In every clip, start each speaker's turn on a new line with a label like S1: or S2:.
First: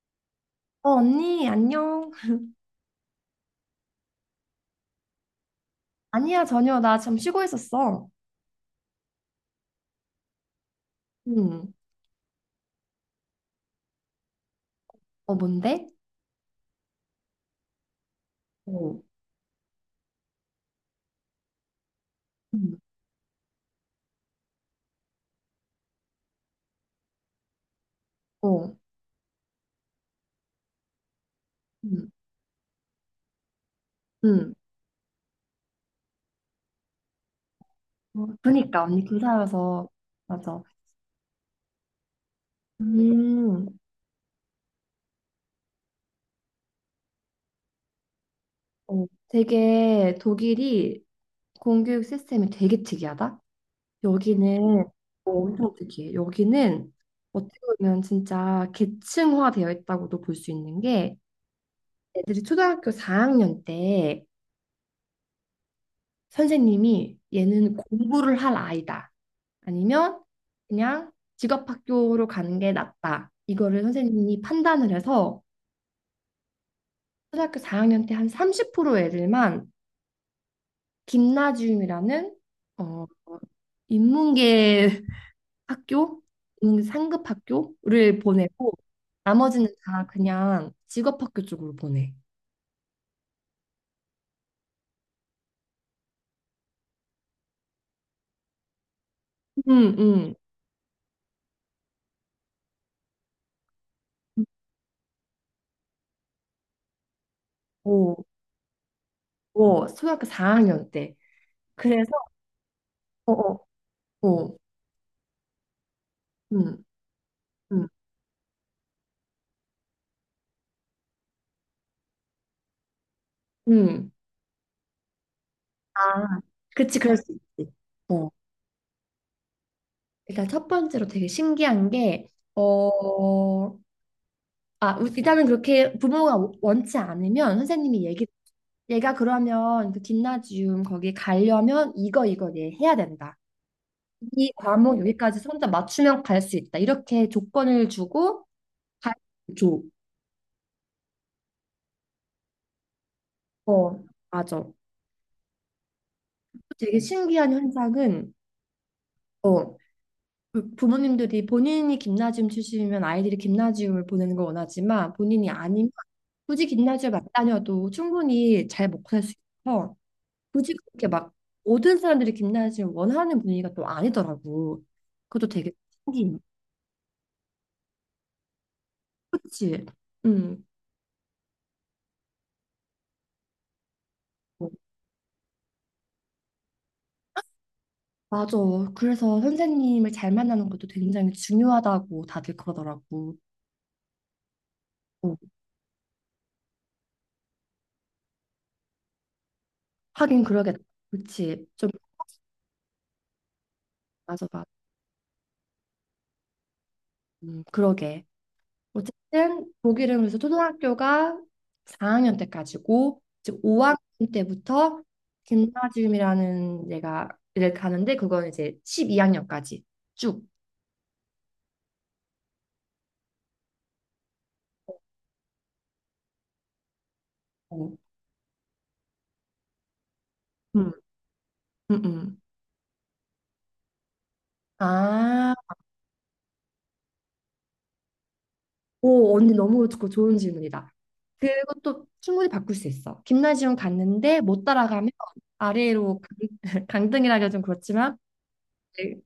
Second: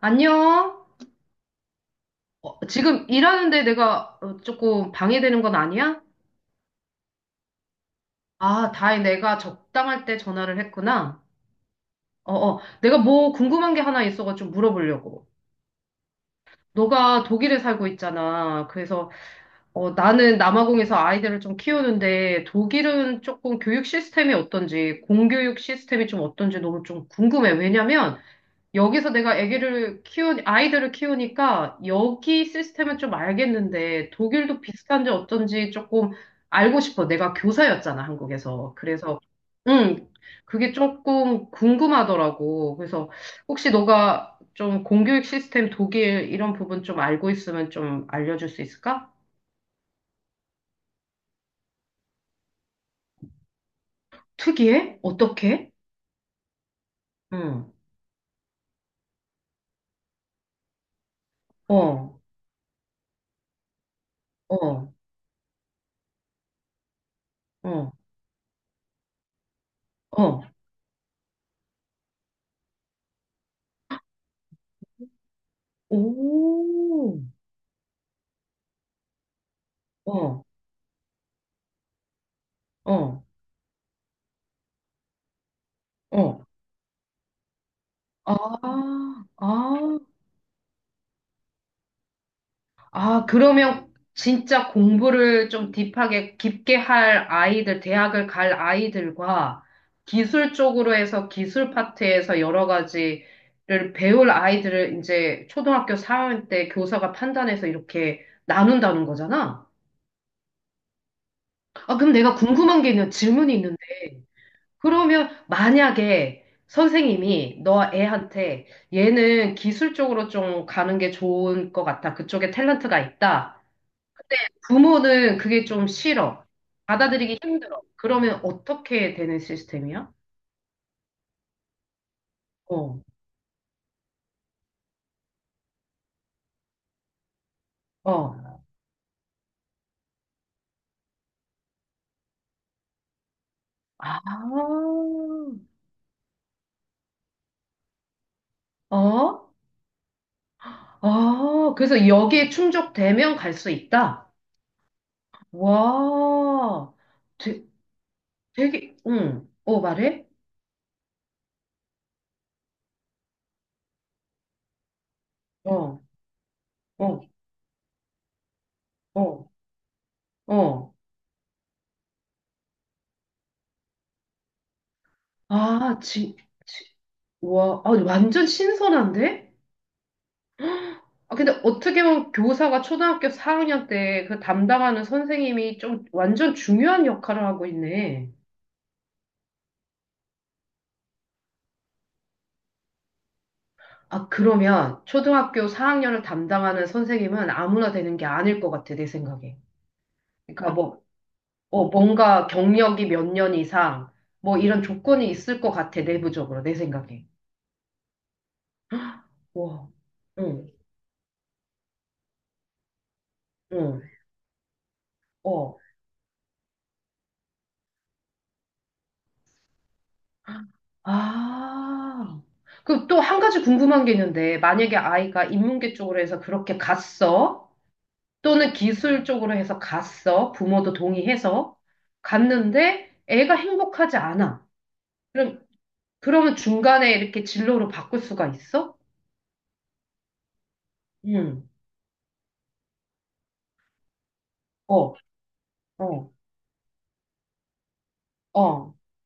S1: 안녕?
S2: 어, 언니, 안녕.
S1: 지금 일하는데 내가 조금 방해되는 건 아니야?
S2: 아니야, 전혀. 나 지금 쉬고 있었어.
S1: 아, 다행 내가 적당할 때 전화를 했구나.
S2: 응.
S1: 어, 어. 내가 뭐 궁금한 게 하나 있어가지고 물어보려고.
S2: 어, 뭔데?
S1: 너가 독일에 살고 있잖아.
S2: 어,
S1: 그래서 나는 남아공에서 아이들을 좀 키우는데
S2: 응,
S1: 독일은 조금 교육 시스템이 어떤지, 공교육 시스템이 좀 어떤지 너무 좀 궁금해. 왜냐면
S2: 어,
S1: 여기서 내가 아이들을 키우니까
S2: 응,
S1: 여기 시스템은 좀 알겠는데
S2: 응.
S1: 독일도 비슷한지 어쩐지 조금 알고 싶어. 내가 교사였잖아,
S2: 어,
S1: 한국에서.
S2: 그러니까, 언니
S1: 그래서,
S2: 교사여서.
S1: 음
S2: 맞아.
S1: 그게 조금 궁금하더라고. 그래서
S2: 음,
S1: 혹시 너가 좀 공교육 시스템 독일 이런 부분 좀 알고 있으면 좀 알려줄 수
S2: 어,
S1: 있을까?
S2: 되게 독일이 공교육 시스템이 되게 특이하다. 여기는.
S1: 특이해? 어떻게?
S2: 엄청 특이해. 여기는 어떻게
S1: 응,
S2: 보면 진짜 계층화되어 있다고도 볼 수 있는 게,
S1: 어,
S2: 애들이 초등학교 4학년 때
S1: 어,
S2: 선생님이 얘는
S1: 어,
S2: 공부를 할 아이다. 아니면
S1: 어,
S2: 그냥 직업학교로 가는 게 낫다. 이거를 선생님이 판단을 해서
S1: 오,
S2: 초등학교 4학년 때 한 30% 애들만
S1: 어,
S2: 김나지움이라는, 어,
S1: 어,
S2: 인문계 학교,
S1: 어.
S2: 인문계 상급 학교를
S1: 아,
S2: 보내고 나머지는
S1: 아,
S2: 다 그냥 직업학교 쪽으로 보내.
S1: 아, 그러면 진짜 공부를 좀 딥하게 깊게 할 아이들, 대학을 갈 아이들과
S2: 응, 응.
S1: 기술 쪽으로 해서 기술 파트에서 여러 가지를 배울 아이들을 이제 초등학교 4학년 때 교사가 판단해서
S2: 오,
S1: 이렇게 나눈다는 거잖아.
S2: 오, 초등학교 4학년 때.
S1: 아,
S2: 그래서,
S1: 그럼 내가 궁금한 게 있는
S2: 어,
S1: 질문이
S2: 어,
S1: 있는데,
S2: 어,
S1: 그러면 만약에
S2: 음,
S1: 선생님이 너
S2: 음,
S1: 애한테 얘는 기술적으로 좀 가는 게 좋은 것 같아. 그쪽에 탤런트가 있다.
S2: 음.
S1: 근데 부모는 그게 좀
S2: 아,
S1: 싫어.
S2: 그치, 그럴 수
S1: 받아들이기
S2: 있지.
S1: 힘들어.
S2: 어,
S1: 그러면 어떻게 되는 시스템이야?
S2: 일단 첫 번째로 되게 신기한 게,
S1: 어,
S2: 어, 아, 일단은 그렇게 부모가 원치 않으면 선생님이 얘기,
S1: 어.
S2: 얘가 그러면 그 gymnasium 거기 가려면 이거, 이거 얘 해야 된다.
S1: 아,
S2: 이 과목 여기까지 혼자 맞추면 갈 수 있다. 이렇게 조건을 주고, 가,
S1: 어?
S2: 줘.
S1: 아, 그래서 여기에 충족되면 갈 수
S2: 어,
S1: 있다.
S2: 맞아.
S1: 와,
S2: 되게 신기한
S1: 되,
S2: 현상은,
S1: 되게, 응,
S2: 어,
S1: 말해?
S2: 부모님들이 본인이 김나지움 출신이면 아이들이 김나지움을 보내는 걸 원하지만, 본인이 아니면
S1: 어,
S2: 굳이 김나지움
S1: 어,
S2: 안 다녀도 충분히 잘 먹고 살 수
S1: 어,
S2: 있어서 굳이
S1: 어.
S2: 그렇게 막 모든 사람들이 김나지움 원하는 분위기가 또 아니더라고. 그것도 되게
S1: 아,
S2: 신기해.
S1: 지, 와, 아, 완전 신선한데?
S2: 그치? 응.
S1: 아, 근데 어떻게 보면 교사가 초등학교 4학년 때 그
S2: 어,
S1: 담당하는 선생님이 좀 완전 중요한 역할을 하고 있네.
S2: 맞아. 그래서 선생님을 잘 만나는 것도 굉장히 중요하다고 다들 그러더라고.
S1: 아, 그러면
S2: 어,
S1: 초등학교 4학년을 담당하는 선생님은 아무나 되는 게 아닐 것 같아, 내 생각에.
S2: 하긴
S1: 그러니까
S2: 그러겠다.
S1: 뭐,
S2: 그치? 좀
S1: 뭔가 경력이 몇 년 이상,
S2: 맞아
S1: 뭐
S2: 맞아.
S1: 이런 조건이 있을 것 같아, 내부적으로, 내 생각에.
S2: 그러게. 어쨌든
S1: 와,
S2: 독일은 그래서
S1: 응,
S2: 초등학교가 4학년 때까지고 즉 5학년
S1: 응,
S2: 때부터
S1: 어.
S2: 김나지움이라는 데가 를 가는데, 그건 이제 12학년까지 쭉.
S1: 아, 그 또 한 가지 궁금한 게 있는데, 만약에 아이가 인문계 쪽으로 해서 그렇게 갔어,
S2: 어.
S1: 또는 기술 쪽으로 해서 갔어,
S2: 음,
S1: 부모도 동의해서
S2: 음, 음.
S1: 갔는데 애가 행복하지 않아.
S2: 아,
S1: 그럼, 그러면 중간에 이렇게 진로로 바꿀 수가 있어?
S2: 오, 언니 너무 좋고 좋은 질문이다.
S1: 응,
S2: 그것도 충분히 바꿀 수 있어. 김나지움 갔는데 못 따라가면
S1: 어,
S2: 아래로
S1: 어,
S2: 강등이라기가 좀 그렇지만
S1: 어,
S2: 이제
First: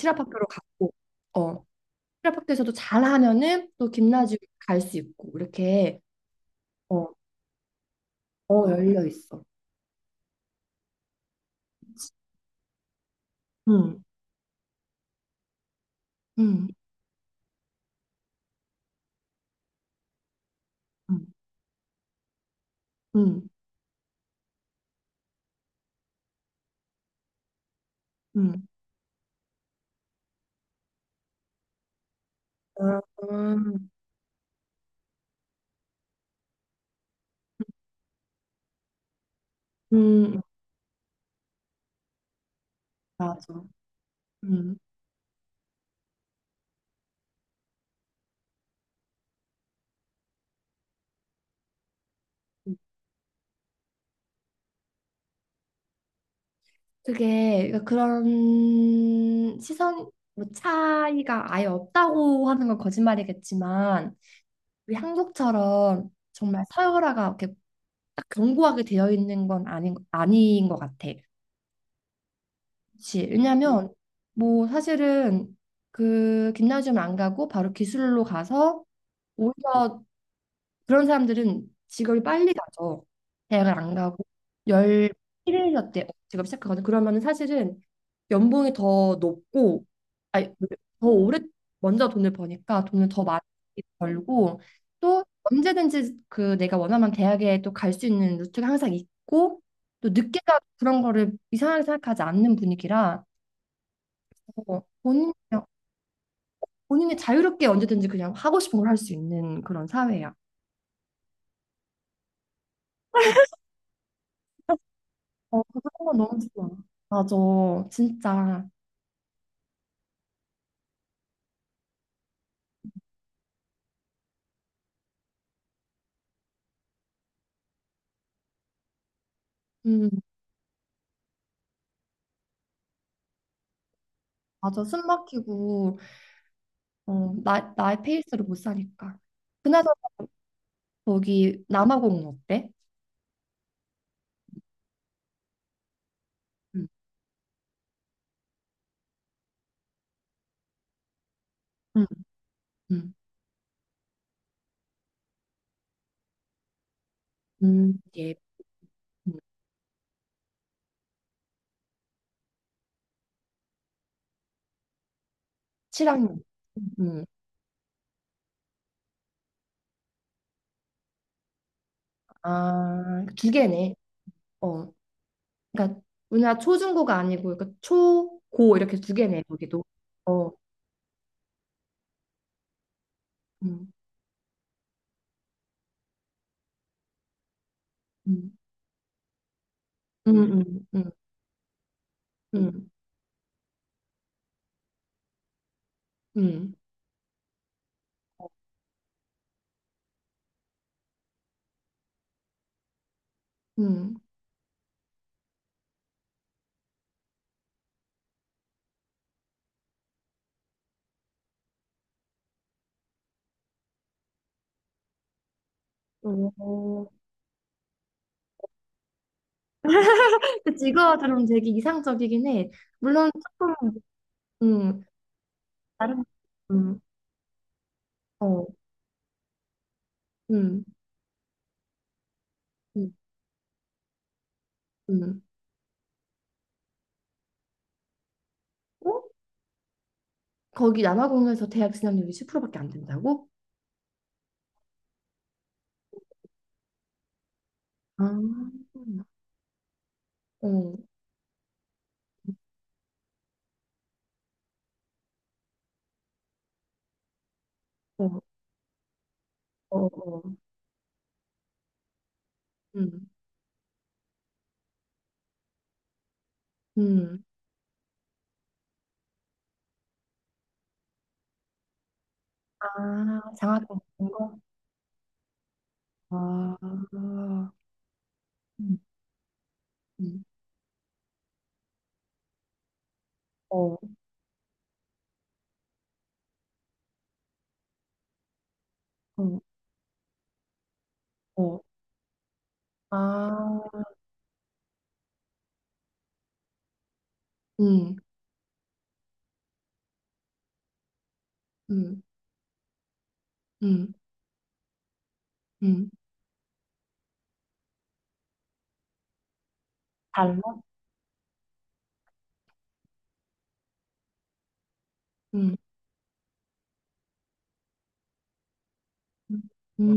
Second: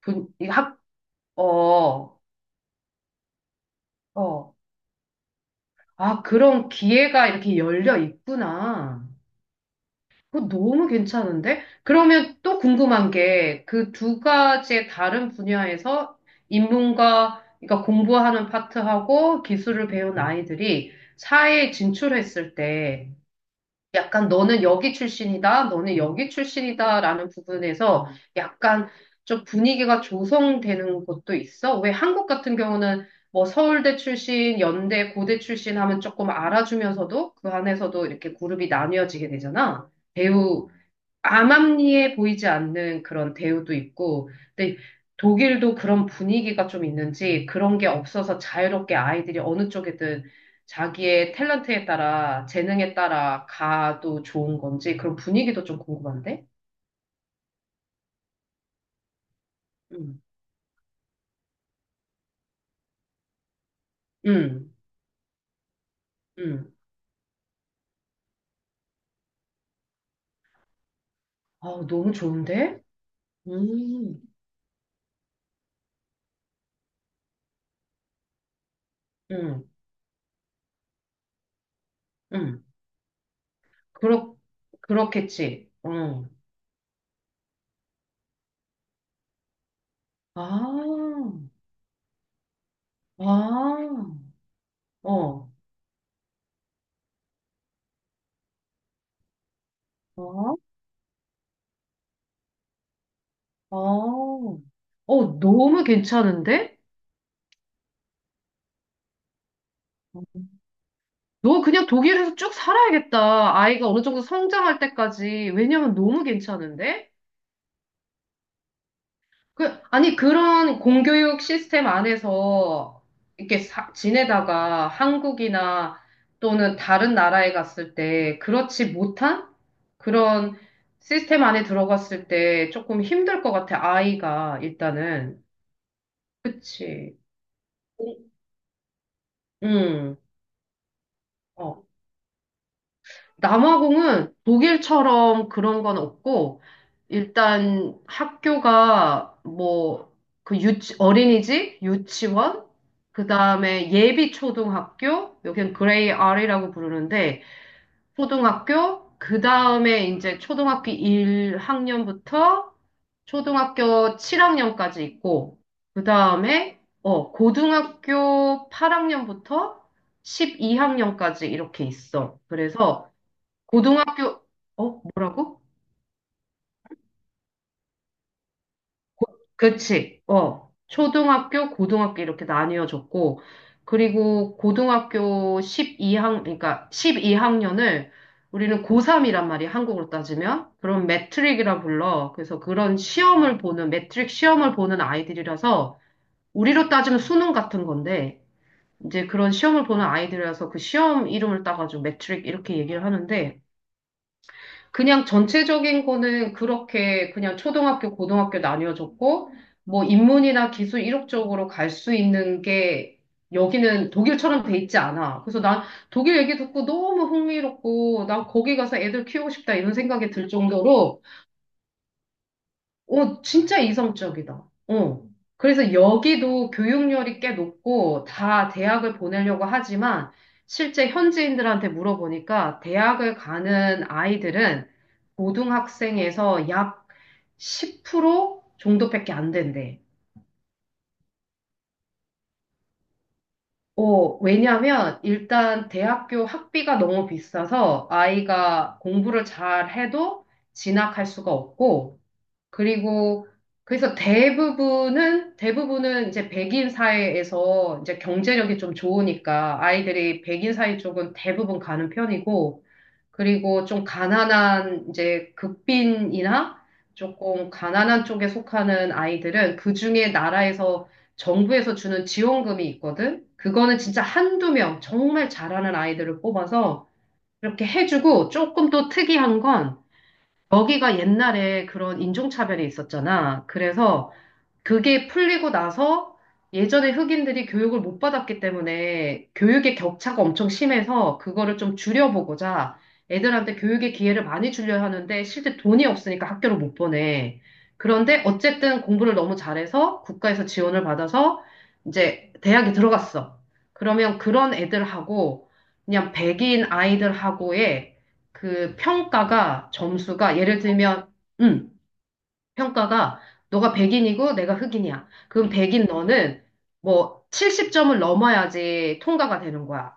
S1: 분, 이 학,
S2: 갔고, 어,
S1: 어,
S2: 테라박크에서도 잘하면은 또 김나지움
S1: 어.
S2: 갈 수 있고 이렇게.
S1: 아, 그런
S2: 어,
S1: 기회가 이렇게 열려
S2: 어 열려
S1: 있구나.
S2: 있어.
S1: 그거 너무 괜찮은데? 그러면 또 궁금한 게 그
S2: 응,
S1: 두 가지의 다른 분야에서
S2: 응
S1: 인문과, 그러니까 공부하는 파트하고 기술을 배운 아이들이
S2: 응,
S1: 사회에 진출했을 때
S2: 응,
S1: 약간 너는 여기 출신이다, 너는 여기 출신이다라는 부분에서
S2: 응,
S1: 약간 좀 분위기가 조성되는 것도 있어? 왜 한국 같은
S2: 아,
S1: 경우는 뭐
S2: 음.
S1: 서울대 출신, 연대, 고대 출신 하면 조금 알아주면서도 그 안에서도 이렇게 그룹이 나뉘어지게 되잖아.
S2: 응,
S1: 배우 암암리에 보이지 않는 그런
S2: 맞아.
S1: 대우도 있고,
S2: 응,
S1: 근데 독일도 그런 분위기가 좀 있는지 그런 게 없어서 자유롭게 아이들이 어느 쪽이든 자기의 탤런트에 따라 재능에 따라 가도 좋은 건지 그런 분위기도 좀 궁금한데?
S2: 그게 그러니까 그런 시선,
S1: 음,
S2: 뭐 차이가 아예 없다고 하는 건 거짓말이겠지만
S1: 음,
S2: 우리 한국처럼 정말
S1: 음.
S2: 서열화가 이렇게 딱 견고하게 되어 있는 건 아닌 것 같아.
S1: 아, 너무 좋은데?
S2: 그치. 왜냐면
S1: 음,
S2: 뭐 사실은 그 김나지움 안 가고 바로 기술로 가서
S1: 음,
S2: 오히려 그런 사람들은 직업이 빨리
S1: 음.
S2: 가죠. 대학을 안 가고
S1: 그렇, 그렇겠지.
S2: 11년 때
S1: 어.
S2: 직업 시작하거든. 그러면은 사실은 연봉이 더 높고,
S1: 아,
S2: 아니 더 오래 먼저 돈을 버니까 돈을 더 많이
S1: 아,
S2: 벌고, 또
S1: 어.
S2: 언제든지 그 내가 원하면 대학에 또 갈 수 있는 루트가 항상 있고, 또 늦게
S1: 어.
S2: 가도 그런 거를 이상하게 생각하지 않는 분위기라.
S1: 어,
S2: 어,
S1: 어, 너무 괜찮은데?
S2: 본인이 자유롭게 언제든지 그냥 하고 싶은 걸 할 수 있는 그런 사회야.
S1: 너 그냥 독일에서 쭉 살아야겠다. 아이가 어느 정도 성장할 때까지.
S2: 어, 그런
S1: 왜냐면
S2: 건
S1: 너무
S2: 너무 좋아.
S1: 괜찮은데?
S2: 맞아, 진짜.
S1: 그, 아니, 그런 공교육 시스템 안에서 이렇게 지내다가 한국이나 또는 다른 나라에 갔을 때 그렇지 못한
S2: 음,
S1: 그런 시스템 안에 들어갔을 때 조금 힘들 것 같아, 아이가
S2: 맞아. 숨
S1: 일단은.
S2: 막히고,
S1: 그치.
S2: 어, 나의 페이스로 못 사니까. 그나저나,
S1: 응.
S2: 거기
S1: 어.
S2: 남아공은 어때?
S1: 남아공은 독일처럼 그런 건 없고,
S2: 음,
S1: 일단 학교가 뭐, 그 어린이집,
S2: 음,
S1: 유치원,
S2: 음,
S1: 그 다음에 예비 초등학교, 여긴 그레이 R이라고 부르는데,
S2: 예,
S1: 초등학교,
S2: 음,
S1: 그 다음에 이제 초등학교 1학년부터 초등학교 7학년까지 있고, 그
S2: 7학년.
S1: 다음에,
S2: 음,
S1: 고등학교 8학년부터 12학년까지 이렇게 있어. 그래서,
S2: 아, 두 개네.
S1: 고등학교,
S2: 어,
S1: 뭐라고?
S2: 그러니까, 우리나라 초중고가 아니고, 그러니까 초, 고 이렇게 두 개네, 거기도.
S1: 그치,
S2: 어,
S1: 어. 초등학교, 고등학교 이렇게 나뉘어졌고,
S2: 음,
S1: 그리고 고등학교 그러니까 12학년을
S2: 음,
S1: 우리는 고3이란 말이 야 한국으로
S2: 음,
S1: 따지면,
S2: 음,
S1: 그런
S2: 음.
S1: 매트릭이라 불러. 그래서
S2: 음.
S1: 그런 시험을 보는, 매트릭 시험을 보는 아이들이라서,
S2: 음,
S1: 우리로 따지면 수능 같은 건데, 이제 그런 시험을 보는 아이들이라서 그 시험 이름을 따가지고 매트릭 이렇게 얘기를 하는데,
S2: 음.
S1: 그냥 전체적인 거는 그렇게 그냥 초등학교, 고등학교 나뉘어졌고, 뭐 인문이나 기술 이력적으로 갈 수 있는 게 여기는 독일처럼 돼 있지 않아. 그래서 난 독일 얘기 듣고
S2: 음,
S1: 너무 흥미롭고, 난 거기 가서 애들 키우고 싶다 이런 생각이 들
S2: 그치, 이거
S1: 정도로
S2: 들으면 되게 이상적이긴 해. 물론
S1: 어, 진짜
S2: 조금,
S1: 이성적이다.
S2: 음,
S1: 어. 그래서
S2: 다른,
S1: 여기도
S2: 음,
S1: 교육열이 꽤 높고
S2: 어,
S1: 다 대학을 보내려고 하지만
S2: 음,
S1: 실제 현지인들한테 물어보니까
S2: 음,
S1: 대학을 가는 아이들은
S2: 음.
S1: 고등학생에서 약 10%
S2: 어?
S1: 정도밖에 안 된대.
S2: 거기 남아공에서 대학 진학률이 10%밖에 안 된다고?
S1: 어, 왜냐면 일단 대학교 학비가 너무 비싸서
S2: 아,
S1: 아이가 공부를 잘 해도
S2: 어,
S1: 진학할 수가 없고 그리고 그래서 대부분은 대부분은 이제 백인 사회에서 이제
S2: 어,
S1: 경제력이 좀 좋으니까
S2: 어,
S1: 아이들이
S2: 어.
S1: 백인 사회 쪽은 대부분 가는 편이고
S2: 음,
S1: 그리고 좀 가난한 이제 극빈이나
S2: 음,
S1: 조금 가난한 쪽에 속하는 아이들은 그중에 나라에서 정부에서 주는 지원금이
S2: 아,
S1: 있거든.
S2: 장학금
S1: 그거는 진짜
S2: 같은 거?
S1: 한두 명 정말 잘하는 아이들을
S2: 아,
S1: 뽑아서 이렇게 해주고 조금
S2: 음,
S1: 또 특이한 건
S2: 음,
S1: 거기가 옛날에 그런 인종차별이 있었잖아.
S2: 어,
S1: 그래서 그게 풀리고 나서 예전에 흑인들이 교육을 못 받았기 때문에
S2: 어,
S1: 교육의 격차가 엄청 심해서 그거를
S2: 어.
S1: 좀 줄여보고자 애들한테
S2: 아,
S1: 교육의 기회를 많이 주려 하는데 실제 돈이 없으니까 학교를 못 보내.
S2: 음,
S1: 그런데 어쨌든 공부를 너무 잘해서 국가에서 지원을 받아서
S2: 음,
S1: 이제 대학에 들어갔어.
S2: 음,
S1: 그러면 그런 애들하고
S2: 음,
S1: 그냥 백인 아이들하고의 그 평가가 점수가 예를
S2: 달러?
S1: 들면 음, 평가가 너가 백인이고 내가 흑인이야. 그럼
S2: 음.
S1: 백인 너는 뭐 70점을 넘어야지
S2: 음.
S1: 통과가 되는 거야.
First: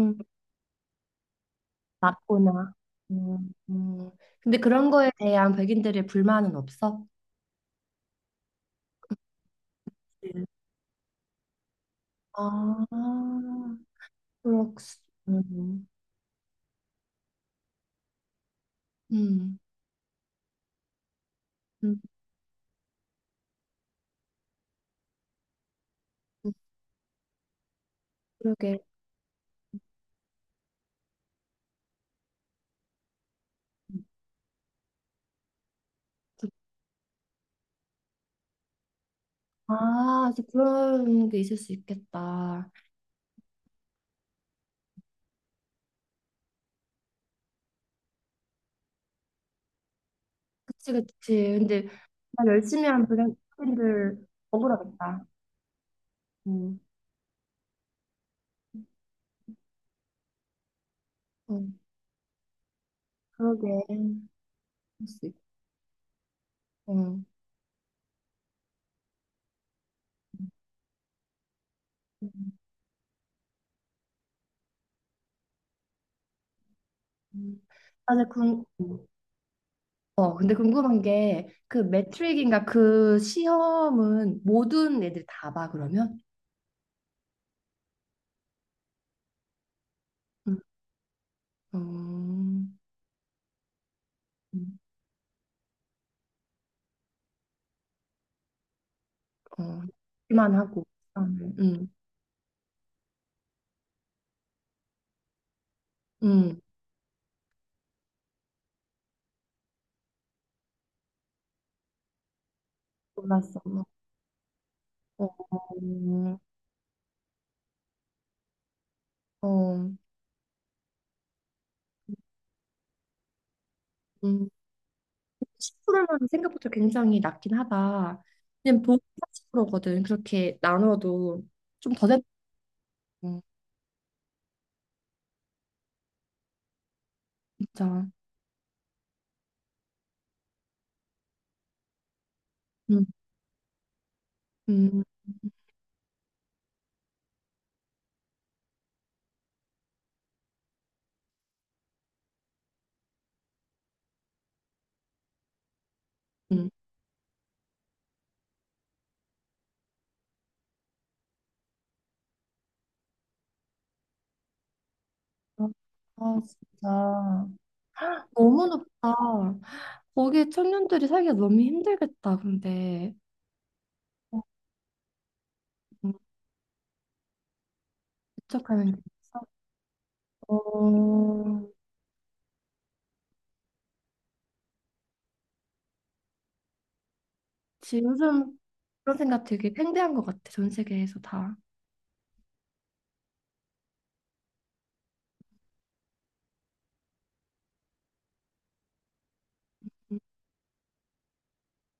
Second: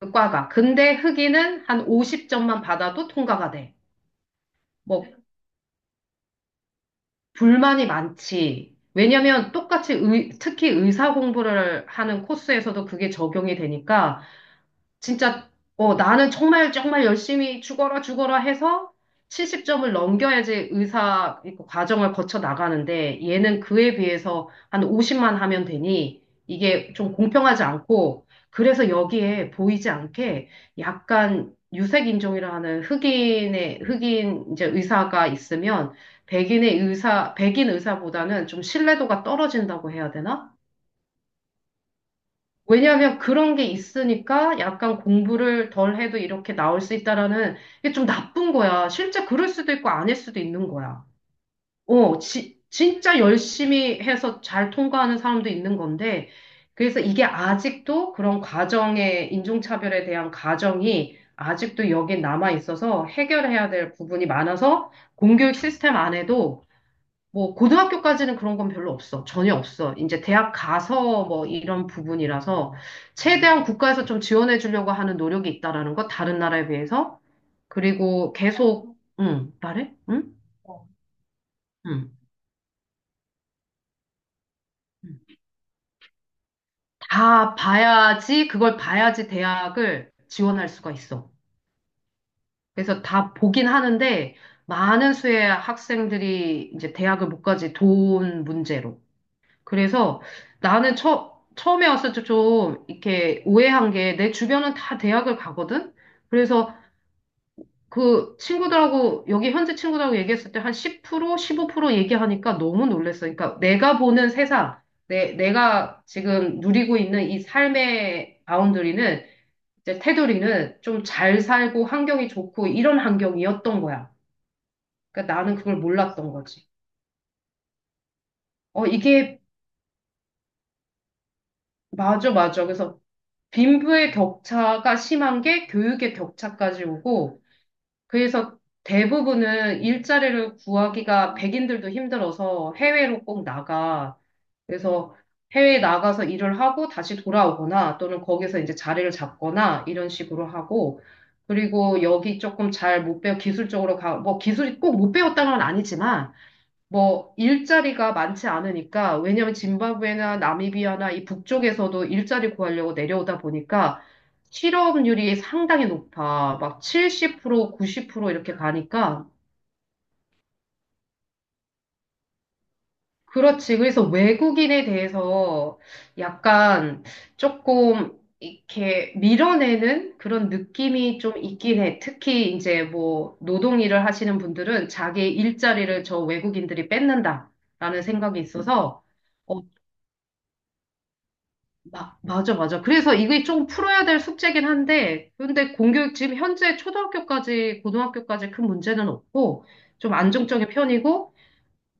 S1: 그 과가. 근데 흑인은 한 50점만
S2: 맞구나.
S1: 받아도 통과가
S2: 음,
S1: 돼.
S2: 음, 근데 그런
S1: 뭐
S2: 거에 대한 백인들의 불만은 없어?
S1: 불만이 많지. 왜냐면 똑같이
S2: 네.
S1: 특히 의사 공부를 하는
S2: 아,
S1: 코스에서도 그게 적용이 되니까
S2: 그렇,
S1: 진짜
S2: 음,
S1: 어, 나는 정말 정말 열심히 죽어라 죽어라 해서
S2: 음,
S1: 70점을 넘겨야지 의사 그
S2: 음,
S1: 과정을 거쳐 나가는데 얘는 그에 비해서 한 50만 하면 되니
S2: 음,
S1: 이게 좀 공평하지 않고
S2: 그러게.
S1: 그래서 여기에 보이지 않게 약간 유색인종이라는 흑인의 흑인 이제 의사가 있으면
S2: 그-
S1: 백인의 의사 백인 의사보다는 좀 신뢰도가 떨어진다고 해야
S2: 아, 또
S1: 되나?
S2: 그런 게 있을 수 있겠다.
S1: 왜냐하면 그런 게 있으니까 약간 공부를 덜 해도 이렇게 나올 수 있다라는 이게 좀 나쁜 거야. 실제 그럴 수도 있고 아닐 수도 있는
S2: 그치,
S1: 거야.
S2: 그치. 근데
S1: 어,
S2: 나 열심히 한
S1: 진짜
S2: 브랜- 들
S1: 열심히
S2: 드
S1: 해서 잘 통과하는
S2: 억울하겠다.
S1: 사람도 있는 건데,
S2: 음,
S1: 그래서 이게 아직도 그런 과정의 인종차별에 대한 가정이
S2: 음,
S1: 아직도 여기 남아 있어서 해결해야
S2: 그러게.
S1: 될 부분이 많아서
S2: 할수 있-
S1: 공교육 시스템 안에도
S2: 음.
S1: 뭐 고등학교까지는 그런 건 별로 없어. 전혀 없어. 이제 대학 가서 뭐 이런
S2: 음,
S1: 부분이라서 최대한 국가에서 좀 지원해 주려고 하는 노력이 있다라는 거 다른 나라에 비해서
S2: 음. 맞아,
S1: 그리고 계속
S2: 음.
S1: 응, 말해? 응?
S2: 어, 근데 궁금한 게 그
S1: 응.
S2: 매트릭인가 그 시험은 모든 애들 다 봐, 그러면?
S1: 다 봐야지 그걸 봐야지 대학을
S2: 음,
S1: 지원할 수가 있어.
S2: 음,
S1: 그래서 다 보긴 하는데
S2: 음,
S1: 많은 수의 학생들이 이제 대학을 못 가지 돈 문제로.
S2: 어,
S1: 그래서
S2: 만 하고.
S1: 나는
S2: 음,
S1: 처음에
S2: 음,
S1: 왔을 때 좀 이렇게 오해한 게 내 주변은 다 대학을 가거든?
S2: 음.
S1: 그래서 그 친구들하고, 여기 현재 친구들하고 얘기했을 때 한 10%, 15% 얘기하니까 너무 놀랬어. 그러니까
S2: 몰랐어.
S1: 내가 보는 세상,
S2: 어,
S1: 내가
S2: 어,
S1: 지금 누리고 있는 이 삶의 바운더리는,
S2: 어,
S1: 이제 테두리는 좀 잘 살고 환경이 좋고 이런 환경이었던 거야.
S2: 음.
S1: 그러니까 나는 그걸
S2: 10%면
S1: 몰랐던 거지.
S2: 생각보다 굉장히 낮긴 하다. 그냥
S1: 어,
S2: 보십
S1: 이게
S2: 40%거든. 그렇게 나눠도 좀 더 됐다.
S1: 맞아, 맞아. 그래서
S2: 어,
S1: 빈부의 격차가 심한 게 교육의 격차까지 오고,
S2: 진짜.
S1: 그래서 대부분은 일자리를 구하기가 백인들도 힘들어서
S2: 음,
S1: 해외로 꼭 나가.
S2: 음,
S1: 그래서 해외에 나가서 일을 하고 다시 돌아오거나 또는 거기서 이제 자리를 잡거나 이런 식으로 하고, 그리고 여기 조금 잘 못 배워 기술적으로 가, 뭐 기술이 꼭 못 배웠다는 건 아니지만,
S2: 음.
S1: 뭐 일자리가 많지 않으니까 왜냐면 짐바브웨나 나미비아나 이 북쪽에서도 일자리 구하려고 내려오다 보니까 실업률이 상당히
S2: 아,
S1: 높아. 막
S2: 진짜.
S1: 70%, 90% 이렇게
S2: 너무 높다.
S1: 가니까
S2: 거기 에 청년들이 살기가 너무 힘들겠다. 근데
S1: 그렇지. 그래서 외국인에 대해서
S2: 부
S1: 약간 조금
S2: 개척하는 게
S1: 이렇게
S2: 있어.
S1: 밀어내는 그런 느낌이 좀
S2: 어,
S1: 있긴 해. 특히 이제 뭐 노동 일을 하시는 분들은 자기 일자리를 저 외국인들이 뺏는다라는
S2: 지금
S1: 생각이
S2: 요즘
S1: 있어서
S2: 그런 생각
S1: 어,
S2: 되게 팽배한 것 같아. 전 세계에서 다.
S1: 맞아, 맞아. 그래서 이게 좀 풀어야 될 숙제긴 한데, 근데 공교육 지금 현재 초등학교까지, 고등학교까지 큰 문제는 없고, 좀
S2: 음,
S1: 안정적인 편이고,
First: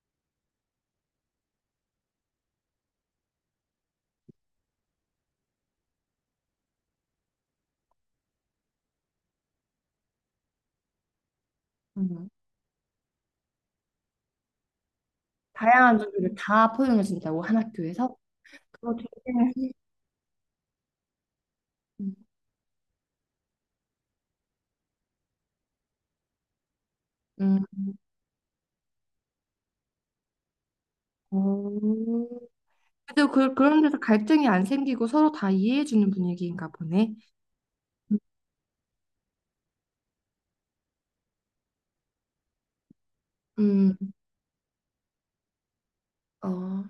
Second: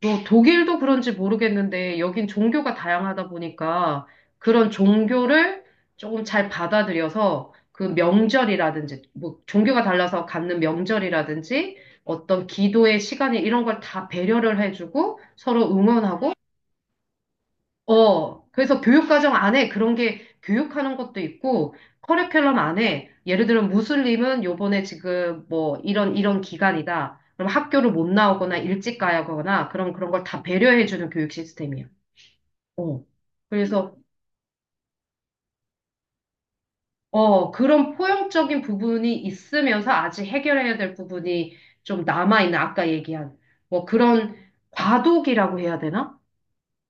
S1: 뭐 독일도 그런지 모르겠는데, 여긴 종교가 다양하다 보니까, 그런 종교를 조금 잘 받아들여서, 그 명절이라든지, 뭐 종교가 달라서 갖는 명절이라든지,
S2: 음.
S1: 어떤 기도의 시간이 이런 걸 다 배려를 해주고, 서로
S2: 다양한
S1: 응원하고,
S2: 종류를 다 포용해준다고 한 학교에서.
S1: 어, 그래서
S2: 그거 되게.
S1: 교육과정 안에 그런 게 교육하는 것도 있고,
S2: 음.
S1: 커리큘럼 안에, 예를 들면 무슬림은 요번에 지금 뭐 이런, 이런 기간이다. 그럼
S2: 음.
S1: 학교를 못 나오거나 일찍 가야 하거나, 그런, 그런 걸 다 배려해주는 교육 시스템이야.
S2: 어,
S1: 어.
S2: 근데 그런
S1: 그래서,
S2: 데서 갈등이 안 생기고 서로 다 이해해주는 분위기인가 보네.
S1: 어, 그런 포용적인 부분이 있으면서 아직 해결해야 될 부분이 좀 남아있는, 아까 얘기한, 뭐
S2: 음,
S1: 그런 과도기라고 해야 되나?
S2: 어,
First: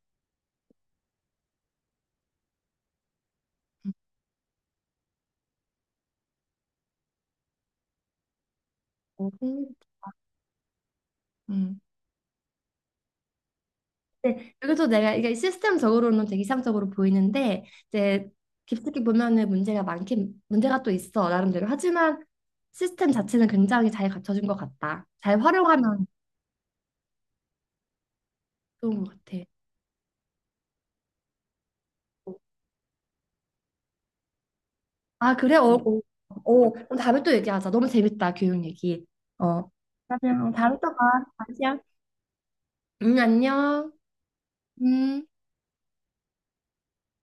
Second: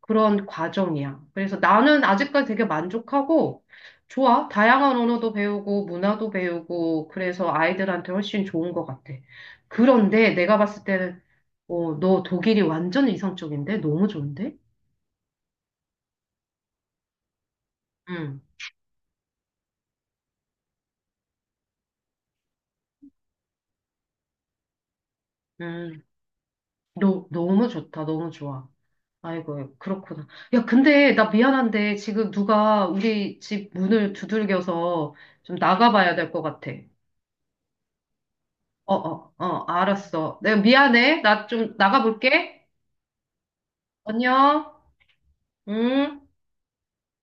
S1: 그런 과정이야. 그래서 나는 아직까지 되게 만족하고 좋아. 다양한 언어도 배우고 문화도 배우고 그래서 아이들한테 훨씬 좋은 것 같아.
S2: 어,
S1: 그런데 내가 봤을 때는 어, 너 독일이 완전 이상적인데? 너무
S2: 네,
S1: 좋은데?
S2: 여기서 내가 이게 시스템적으로는 되게 이상적으로 보이는데 이제
S1: 응,
S2: 깊숙이 보면은 문제가 많긴 문제가 또 있어 나름대로 하지만 시스템 자체는 굉장히 잘 갖춰진 것 같다. 잘
S1: 응.
S2: 활용하면
S1: 너, 너무 좋다. 너무 좋아.
S2: 좋은 것 같아.
S1: 아이고, 그렇구나. 야, 근데 나 미안한데 지금 누가 우리 집 문을 두들겨서
S2: 아 그래?
S1: 좀
S2: 어, 어,
S1: 나가봐야 될 것 같아.
S2: 어, 그럼 다음에 또 얘기하자. 너무 재밌다 교육
S1: 어,
S2: 얘기.
S1: 어, 어,
S2: 어.
S1: 알았어.
S2: 그러면
S1: 내가
S2: 다음에 또
S1: 미안해.
S2: 봐.
S1: 나 좀
S2: 다시야.
S1: 나가볼게.
S2: 응, 안녕.
S1: 안녕.
S2: 음.
S1: 응?